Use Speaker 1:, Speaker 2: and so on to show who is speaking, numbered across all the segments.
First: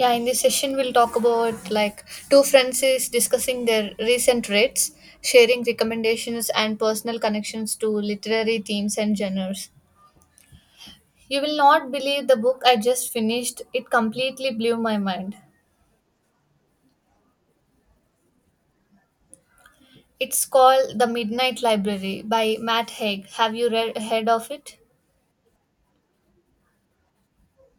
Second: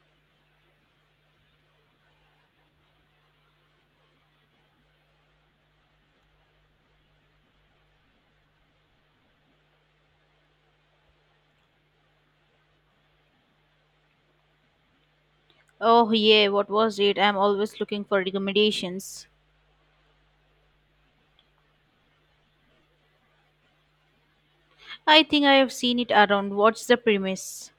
Speaker 1: Yeah, in this session, we'll talk about like two friends is discussing their recent reads, sharing recommendations and personal connections to literary themes and genres. You will not believe the book I just finished. It completely blew my mind.
Speaker 2: Oh, yeah, what was it? I'm always looking for recommendations.
Speaker 1: It's called The Midnight Library by Matt Haig. Have you read heard of it?
Speaker 2: I think I have seen it around. What's the premise?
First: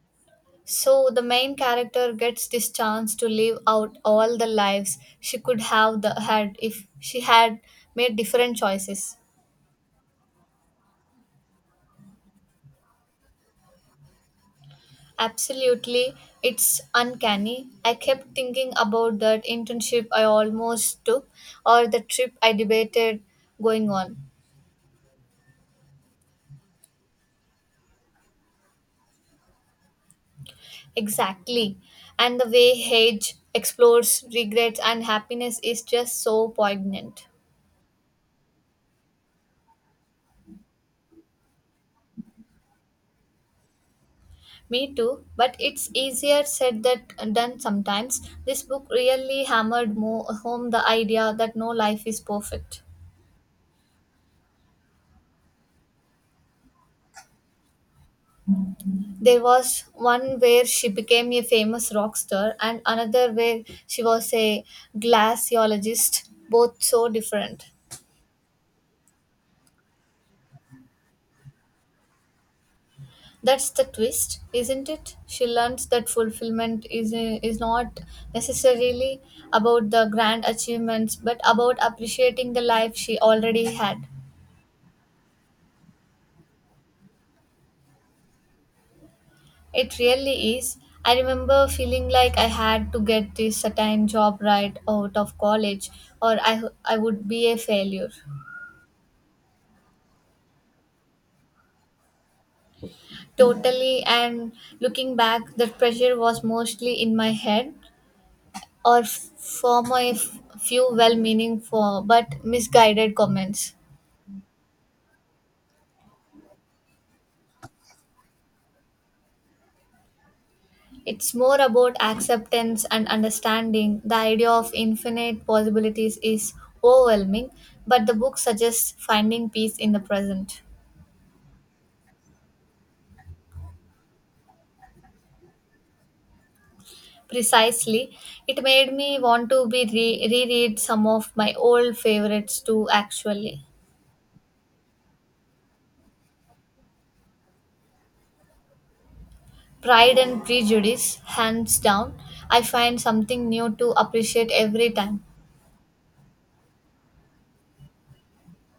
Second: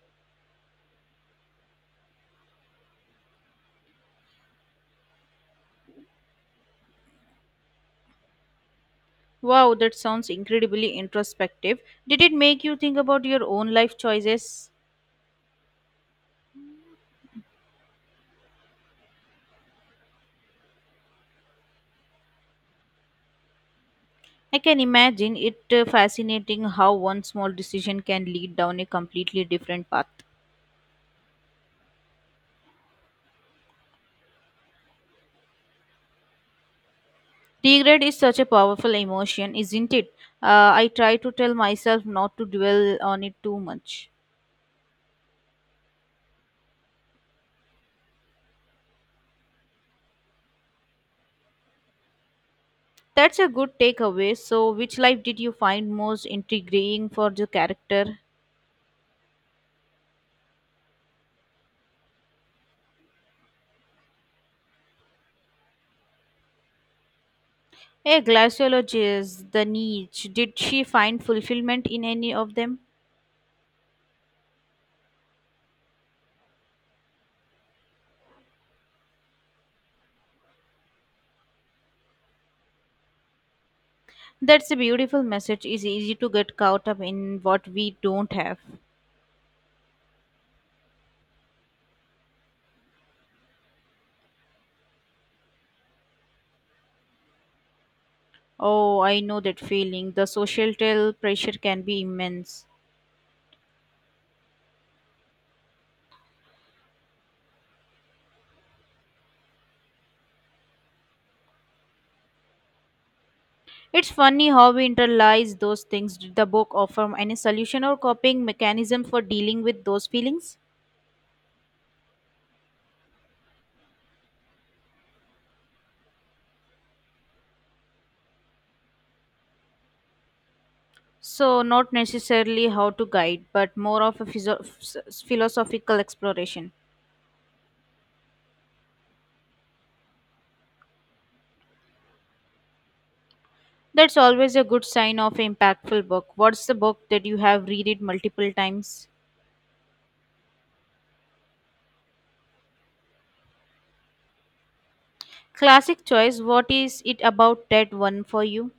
Speaker 1: So the main character gets this chance to live out all the lives she could have had if she had made different choices.
Speaker 2: Wow, that sounds incredibly introspective. Did it make you think about your own life choices?
Speaker 1: Absolutely, it's uncanny. I kept thinking about that internship I almost took or the trip I debated going on.
Speaker 2: I can imagine it fascinating how one small decision can lead down a completely different path.
Speaker 1: Exactly. And the way Hage explores regrets and happiness is just so poignant.
Speaker 2: Regret is such a powerful emotion, isn't it? I try to tell myself not to dwell on it too much.
Speaker 1: Me too, but it's easier said than done sometimes. This book really hammered more home the idea that no life is perfect.
Speaker 2: That's a good takeaway. So, which life did you find most intriguing for the character?
Speaker 1: There was one where she became a famous rock star, and another where she was a glaciologist, both so different.
Speaker 2: A glaciologist, the niche. Did she find fulfillment in any of them?
Speaker 1: That's the twist, isn't it? She learns that fulfillment is not necessarily about the grand achievements, but about appreciating the life she already had.
Speaker 2: That's a beautiful message. It's easy to get caught up in what we don't have.
Speaker 1: It really is. I remember feeling like I had to get this certain job right out of college, or I would be a failure.
Speaker 2: Oh, I know that feeling. The societal pressure can be immense.
Speaker 1: Totally, and looking back, that pressure was mostly in my head or for my few well meaning for but misguided comments.
Speaker 2: It's funny how we internalize those things. Did the book offer any solution or coping mechanism for dealing with those feelings?
Speaker 1: It's more about acceptance and understanding. The idea of infinite possibilities is overwhelming, but the book suggests finding peace in the present.
Speaker 2: So, not necessarily how to guide, but more of a philosophical exploration.
Speaker 1: Precisely, it made me want to reread some of my old favorites too, actually.
Speaker 2: That's always a good sign of an impactful book. What's the book that you have read it multiple times?
Speaker 1: Pride and Prejudice, hands down, I find something new to appreciate every time.
Speaker 2: Classic choice. What is it about that one for you?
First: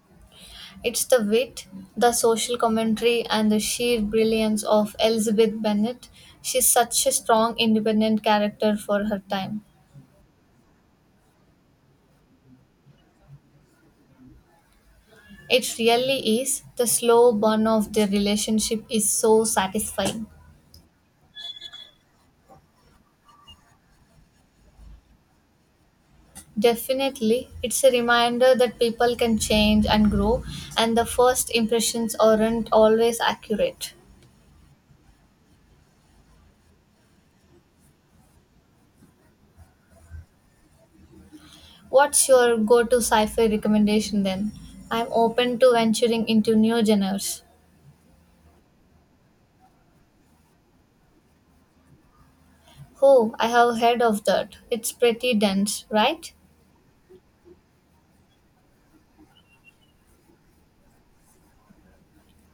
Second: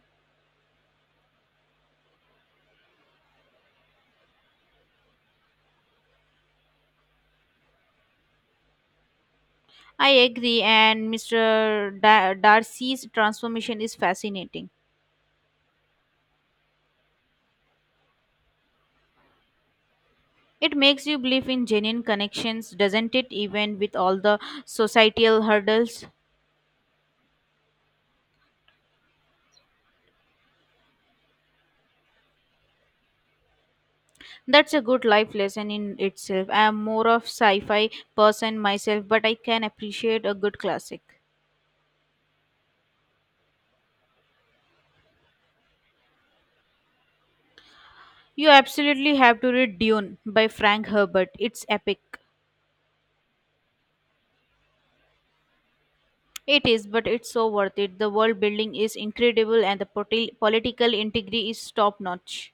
Speaker 1: It's the wit, the social commentary, and the sheer brilliance of Elizabeth Bennet. She's such a strong, independent character for her time.
Speaker 2: I agree, and Mr. Darcy's transformation is fascinating.
Speaker 1: It really is. The slow burn of their relationship is so satisfying.
Speaker 2: It makes you believe in genuine connections, doesn't it? Even with all the societal hurdles.
Speaker 1: Definitely, it's a reminder that people can change and grow, and the first impressions aren't always accurate.
Speaker 2: That's a good life lesson in itself. I am more of sci-fi person myself, but I can appreciate a good classic.
Speaker 1: What's your go to sci fi recommendation then? I'm open to venturing into new genres.
Speaker 2: You absolutely have to read Dune by Frank Herbert. It's epic.
Speaker 1: Oh, I have heard of that. It's pretty dense, right?
Speaker 2: It is, but it's so worth it. The world building is incredible and the political integrity is top notch.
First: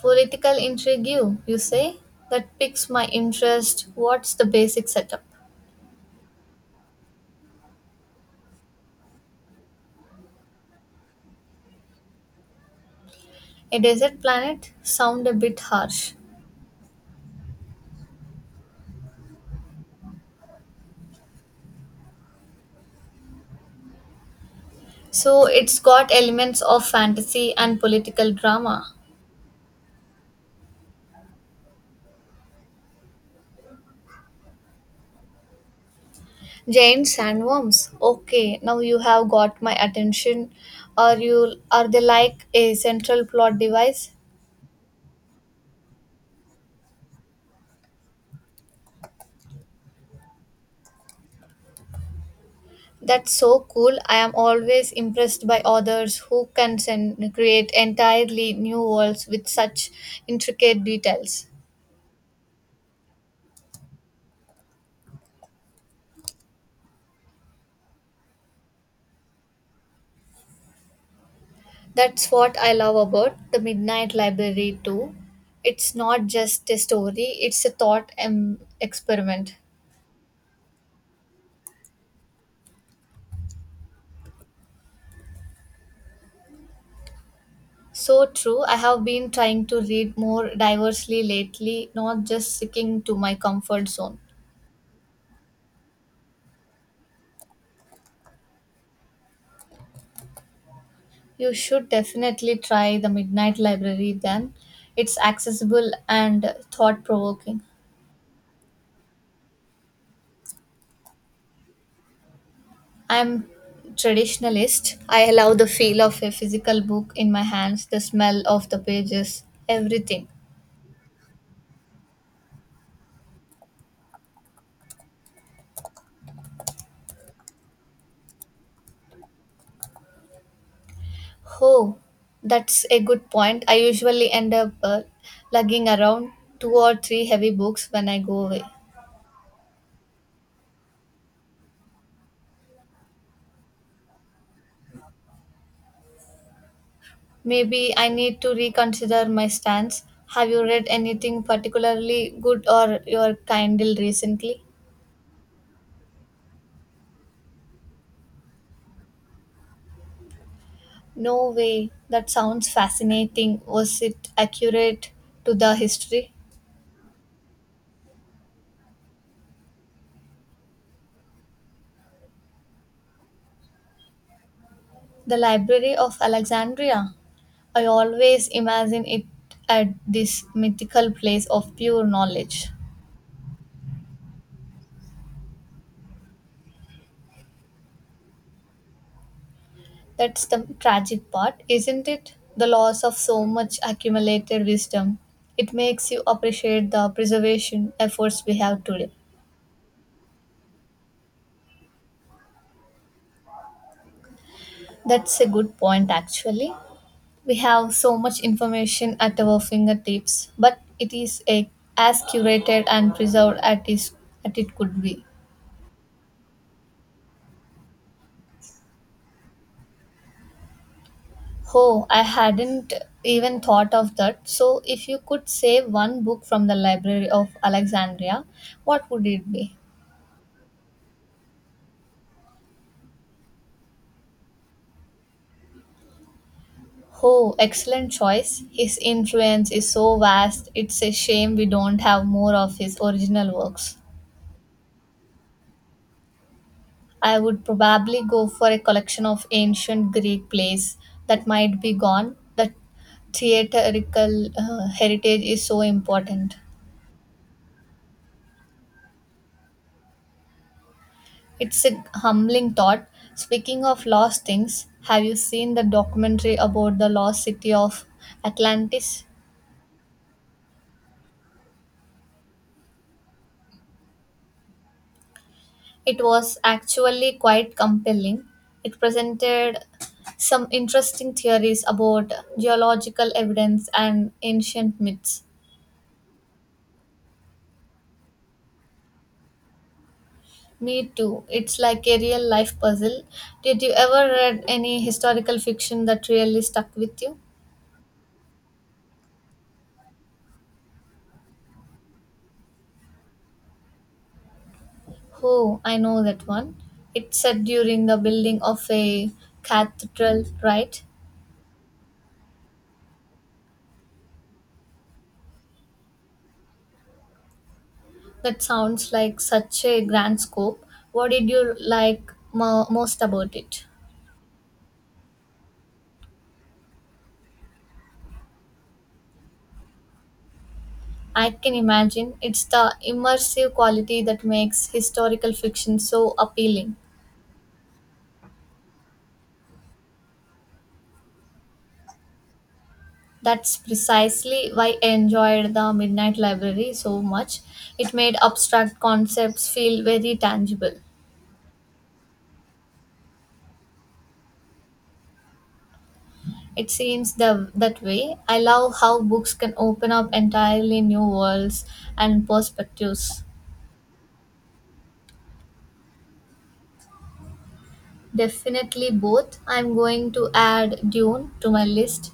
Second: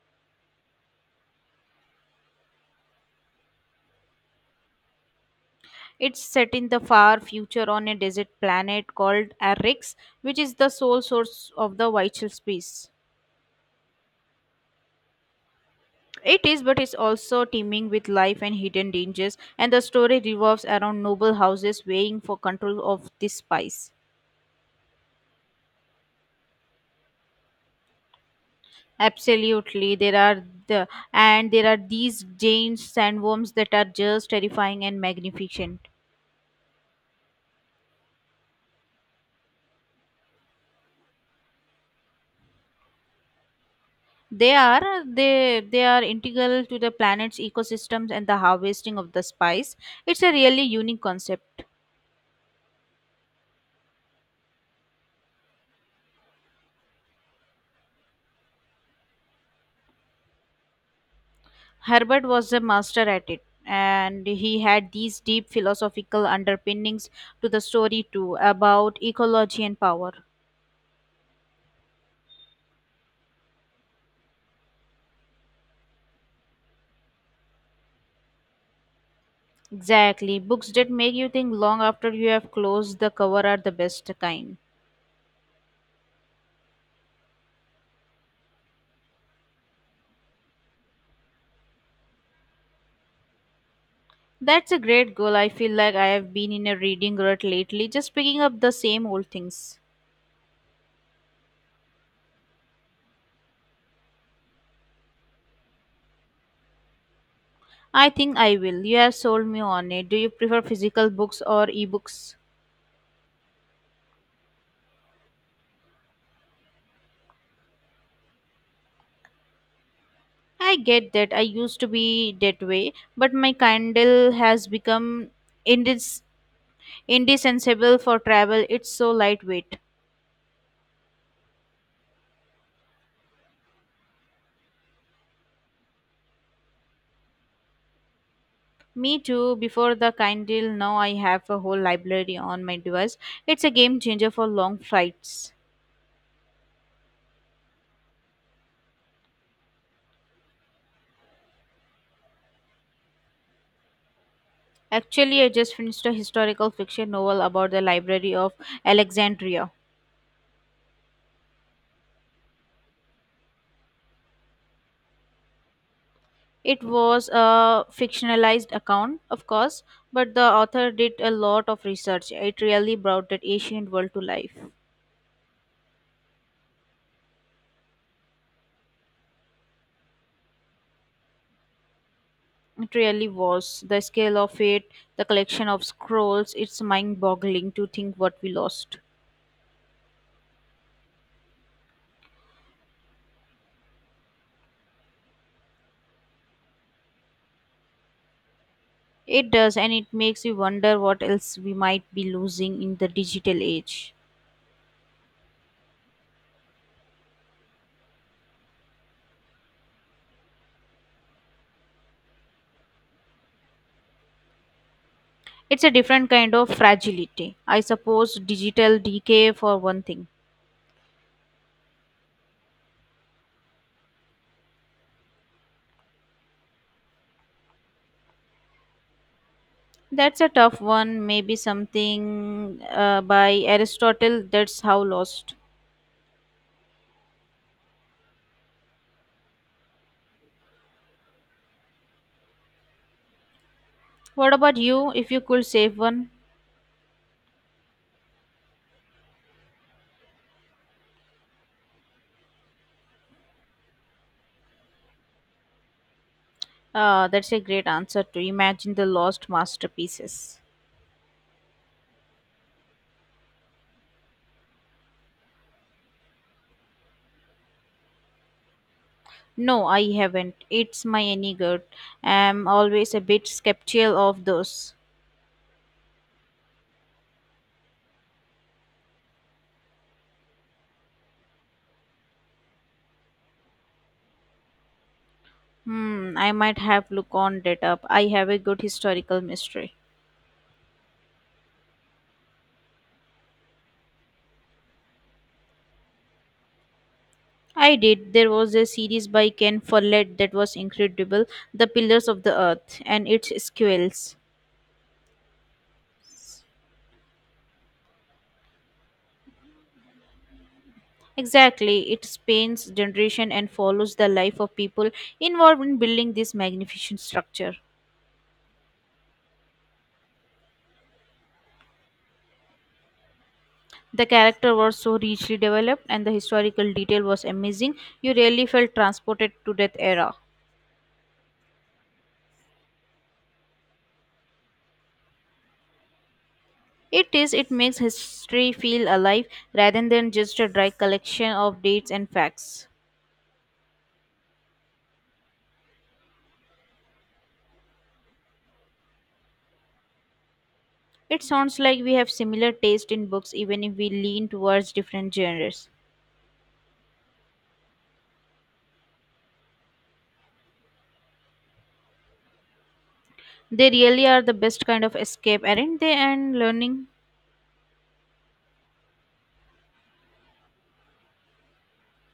Speaker 1: Political intrigue, you say? That piques my interest. What's the basic setup?
Speaker 2: It's set in the far future on a desert planet called Arrix, which is the sole source of the vital space.
Speaker 1: A desert planet? Sound a bit harsh.
Speaker 2: It is, but it's also teeming with life and hidden dangers, and the story revolves around noble houses vying for control of this spice.
Speaker 1: So it's got elements of fantasy and political drama.
Speaker 2: Absolutely, there are the and there are these giant sandworms that are just terrifying and magnificent.
Speaker 1: Giant sandworms. Okay, now you have got my attention. Are they like a central plot device?
Speaker 2: They are integral to the planet's ecosystems and the harvesting of the spice. It's a really unique concept.
Speaker 1: That's so cool. I am always impressed by authors who can create entirely new worlds with such intricate details.
Speaker 2: Herbert was a master at it, and he had these deep philosophical underpinnings to the story too about ecology and power.
Speaker 1: That's what I love about The Midnight Library, too. It's not just a story, it's a thought experiment.
Speaker 2: Exactly. Books that make you think long after you have closed the cover are the best kind.
Speaker 1: So true. I have been trying to read more diversely lately, not just sticking to my comfort zone.
Speaker 2: That's a great goal. I feel like I have been in a reading rut lately, just picking up the same old things.
Speaker 1: You should definitely try The Midnight Library then. It's accessible and thought provoking.
Speaker 2: I think I will. You have sold me on it. Do you prefer physical books or ebooks?
Speaker 1: I'm traditionalist. I allow the feel of a physical book in my hands, the smell of the pages, everything.
Speaker 2: I get that. I used to be that way, but my candle has become indis- indispensable for travel, it's so lightweight.
Speaker 1: Oh, that's a good point. I usually end up lugging around two or three heavy books when I go away.
Speaker 2: Me too, before the kind deal, now I have a whole library on my device. It's a game changer for long flights.
Speaker 1: Maybe I need to reconsider my stance. Have you read anything particularly good or your kindle recently?
Speaker 2: Actually, I just finished a historical fiction novel about the Library of Alexandria.
Speaker 1: No way. That sounds fascinating. Was it accurate to the history?
Speaker 2: It was a fictionalized account, of course, but the author did a lot of research. It really brought that ancient world to life.
Speaker 1: The Library of Alexandria. I always imagine it at this mythical place of pure knowledge.
Speaker 2: It really was. The scale of it, the collection of scrolls, it's mind boggling to think what we lost.
Speaker 1: That's the tragic part, isn't it? The loss of so much accumulated wisdom. It makes you appreciate the preservation efforts we have today.
Speaker 2: It does, and it makes you wonder what else we might be losing in the digital age.
Speaker 1: That's a good point, actually. We have so much information at our fingertips, but as curated and preserved as it could be.
Speaker 2: It's a different kind of fragility. I suppose digital decay, for one thing.
Speaker 1: Oh, I hadn't even thought of that. So, if you could save one book from the Library of Alexandria, what would it be?
Speaker 2: That's a tough one, maybe something by Aristotle, that's how lost.
Speaker 1: Oh, excellent choice. His influence is so vast, it's a shame we don't have more of his original works.
Speaker 2: What about you, if you could save one?
Speaker 1: I would probably go for a collection of ancient Greek plays that might be gone. That theatrical heritage is so important.
Speaker 2: That's a great answer to imagine the lost masterpieces.
Speaker 1: It's a humbling thought. Speaking of lost things, have you seen the documentary about the lost city of Atlantis?
Speaker 2: No, I haven't. It's my any good. I'm always a bit skeptical of those.
Speaker 1: It was actually quite compelling. It presented some interesting theories about geological evidence and ancient myths.
Speaker 2: Hmm, I might have look on that up. I have a good historical mystery.
Speaker 1: Me too. It's like a real life puzzle. Did you ever read any historical fiction that really stuck with you?
Speaker 2: I did. There was a series by Ken Follett that was incredible, The Pillars of the Earth and its sequels.
Speaker 1: Oh, I know that one. It's set during the building of a cathedral, right?
Speaker 2: Exactly, it spans generation and follows the life of people involved in building this magnificent structure.
Speaker 1: That sounds like such a grand scope. What did you like most about it?
Speaker 2: The character was so richly developed and the historical detail was amazing. You really felt transported to that era.
Speaker 1: I can imagine it's the immersive quality that makes historical fiction so appealing.
Speaker 2: It is, it makes history feel alive rather than just a dry collection of dates and facts.
Speaker 1: That's precisely why I enjoyed the Midnight Library so much. It made abstract concepts feel very tangible.
Speaker 2: It sounds like we have similar taste in books even if we lean towards different genres.
Speaker 1: It seems that way. I love how books can open up entirely new worlds and perspectives.
Speaker 2: They really are the best kind of escape, aren't they? And learning.
Speaker 1: Definitely both. I'm going to add Dune to my list.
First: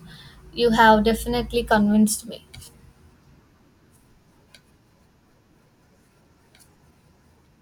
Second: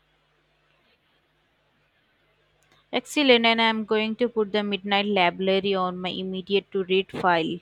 Speaker 1: You have definitely convinced me.
Speaker 2: Excellent, and I'm going to put the Midnight Library on my immediate to read file.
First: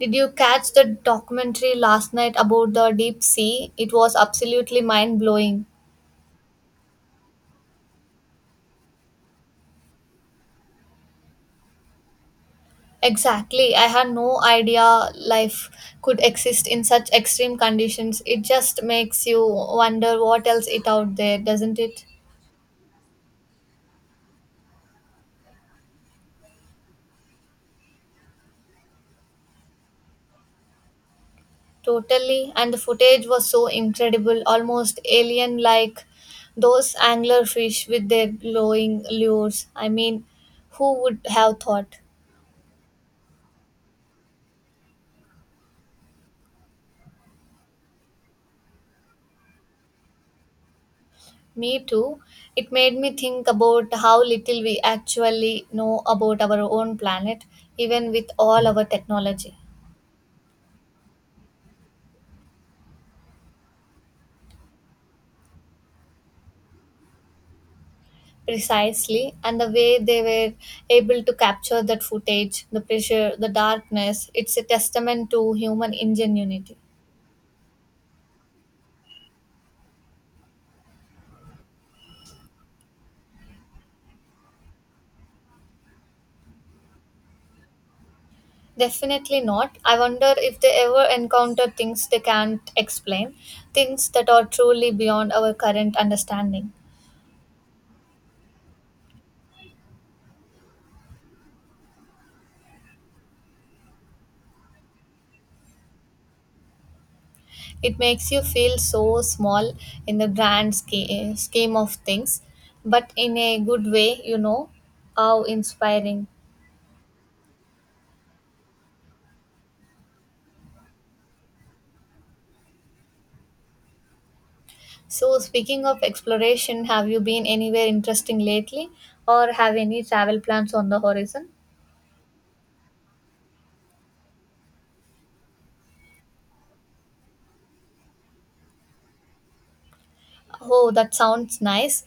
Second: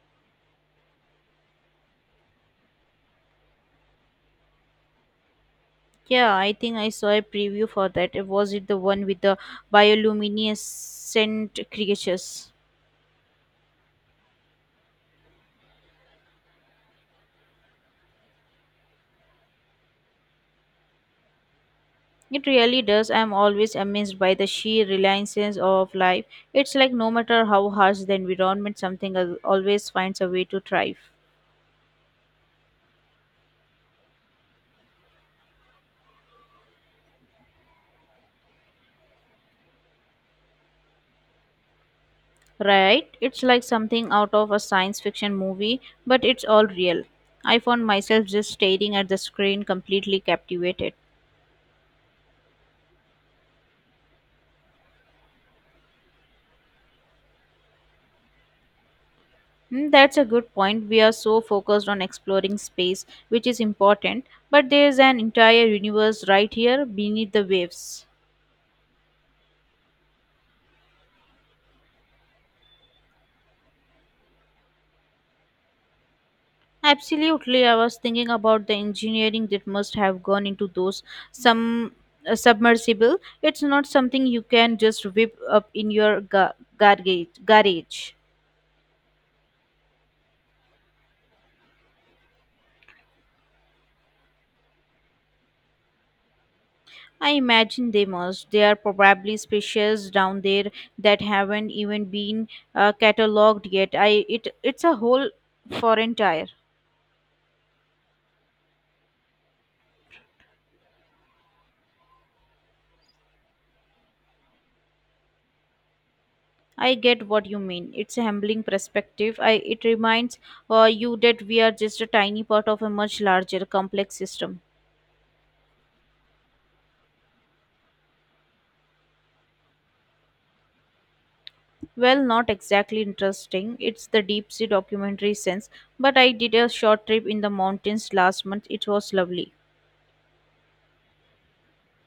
Speaker 1: Did you catch the documentary last night about the deep sea? It was absolutely mind blowing.
Speaker 2: Yeah, I think I saw a preview for that. Was it the one with the bioluminescent creatures?
Speaker 1: Exactly. I had no idea life could exist in such extreme conditions. It just makes you wonder what else is out there, doesn't it?
Speaker 2: It really does. I'm always amazed by the sheer resilience of life. It's like no matter how harsh the environment, something always finds a way to thrive.
Speaker 1: Totally, and the footage was so incredible, almost alien like those anglerfish with their glowing lures. I mean, who would have thought?
Speaker 2: Right? It's like something out of a science fiction movie, but it's all real. I found myself just staring at the screen, completely captivated.
Speaker 1: Me too. It made me think about how little we actually know about our own planet, even with all our technology.
Speaker 2: Hmm, that's a good point. We are so focused on exploring space, which is important, but there's an entire universe right here beneath the waves.
Speaker 1: Precisely, and the way they were able to capture that footage, the pressure, the darkness, it's a testament to human ingenuity.
Speaker 2: Absolutely, I was thinking about the engineering that must have gone into those some submersible. It's not something you can just whip up in your garage. Garage.
Speaker 1: Definitely not. I wonder if they ever encounter things they can't explain, things that are truly beyond our current understanding.
Speaker 2: I imagine they must. They are probably species down there that haven't even been cataloged yet. I It's a whole foreign tire.
Speaker 1: It makes you feel so small in the grand scheme of things, but in a good way, you know. How inspiring.
Speaker 2: I get what you mean. It's a humbling perspective. I it reminds you that we are just a tiny part of a much larger complex system.
Speaker 1: So, speaking of exploration, have you been anywhere interesting lately or have any travel plans on the horizon?
Speaker 2: Well, not exactly interesting. It's the deep sea documentary sense, but I did a short trip in the mountains last month. It was lovely.
Speaker 1: Oh, that sounds nice.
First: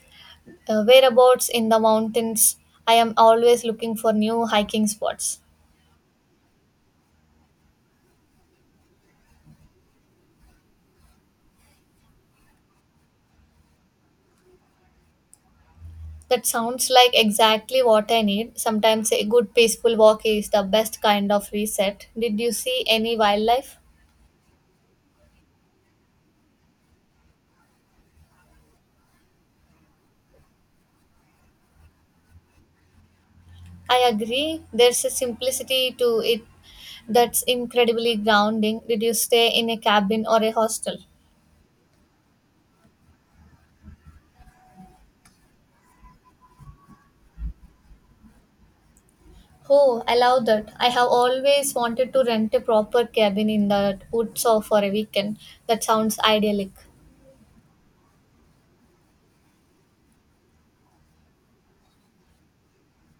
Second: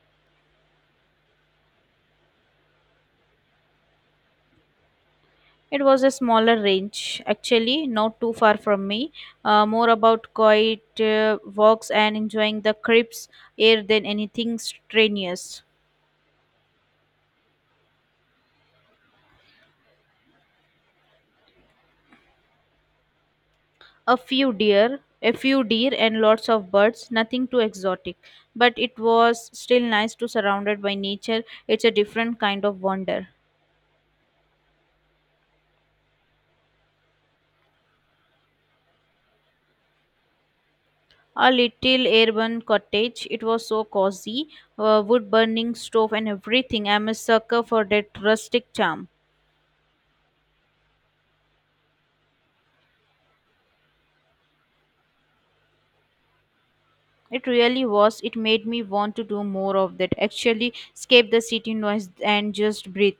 Speaker 1: Whereabouts in the mountains. I am always looking for new hiking spots.
Speaker 2: It was a smaller range, actually, not too far from me. More about quiet walks and enjoying the crisp air than anything strenuous.
Speaker 1: That sounds like exactly what I need. Sometimes a good peaceful walk is the best kind of reset. Did you see any wildlife?
Speaker 2: A few deer, and lots of birds. Nothing too exotic, but it was still nice to surrounded by nature. It's a different kind of wonder.
Speaker 1: I agree. There's a simplicity to it that's incredibly grounding. Did you stay in a cabin or a hostel?
Speaker 2: A little urban cottage. It was so cozy, wood burning stove and everything. I'm a sucker for that rustic charm.
Speaker 1: Oh, I love that. I have always wanted to rent a proper cabin in the woods or for a weekend. That sounds idyllic.
Speaker 2: It really was. It made me want to do more of that. Actually, escape the city noise and just breathe.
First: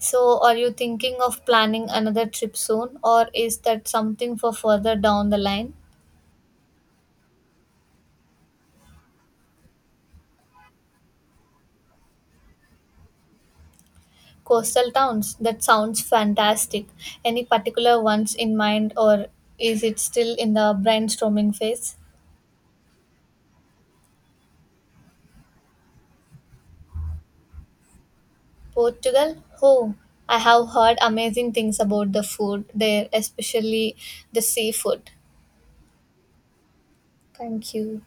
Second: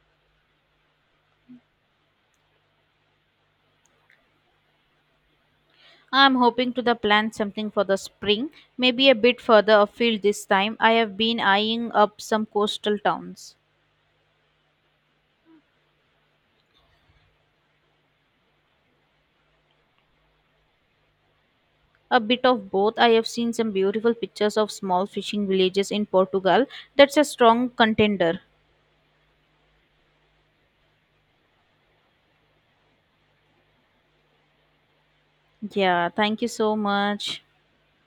Speaker 1: So, are you thinking of planning another trip soon, or is that something for further down the line?
Speaker 2: I'm hoping to the plan something for the spring, maybe a bit further afield this time. I have been eyeing up some coastal towns.
Speaker 1: Coastal towns, that sounds fantastic. Any particular ones in mind, or is it still in the brainstorming phase?
Speaker 2: A bit of both. I have seen some beautiful pictures of small fishing villages in Portugal. That's a strong contender.
Speaker 1: Portugal? Oh, I have heard amazing things about the food there, especially the seafood.
Speaker 2: Yeah, thank you so much.
Speaker 1: Thank you.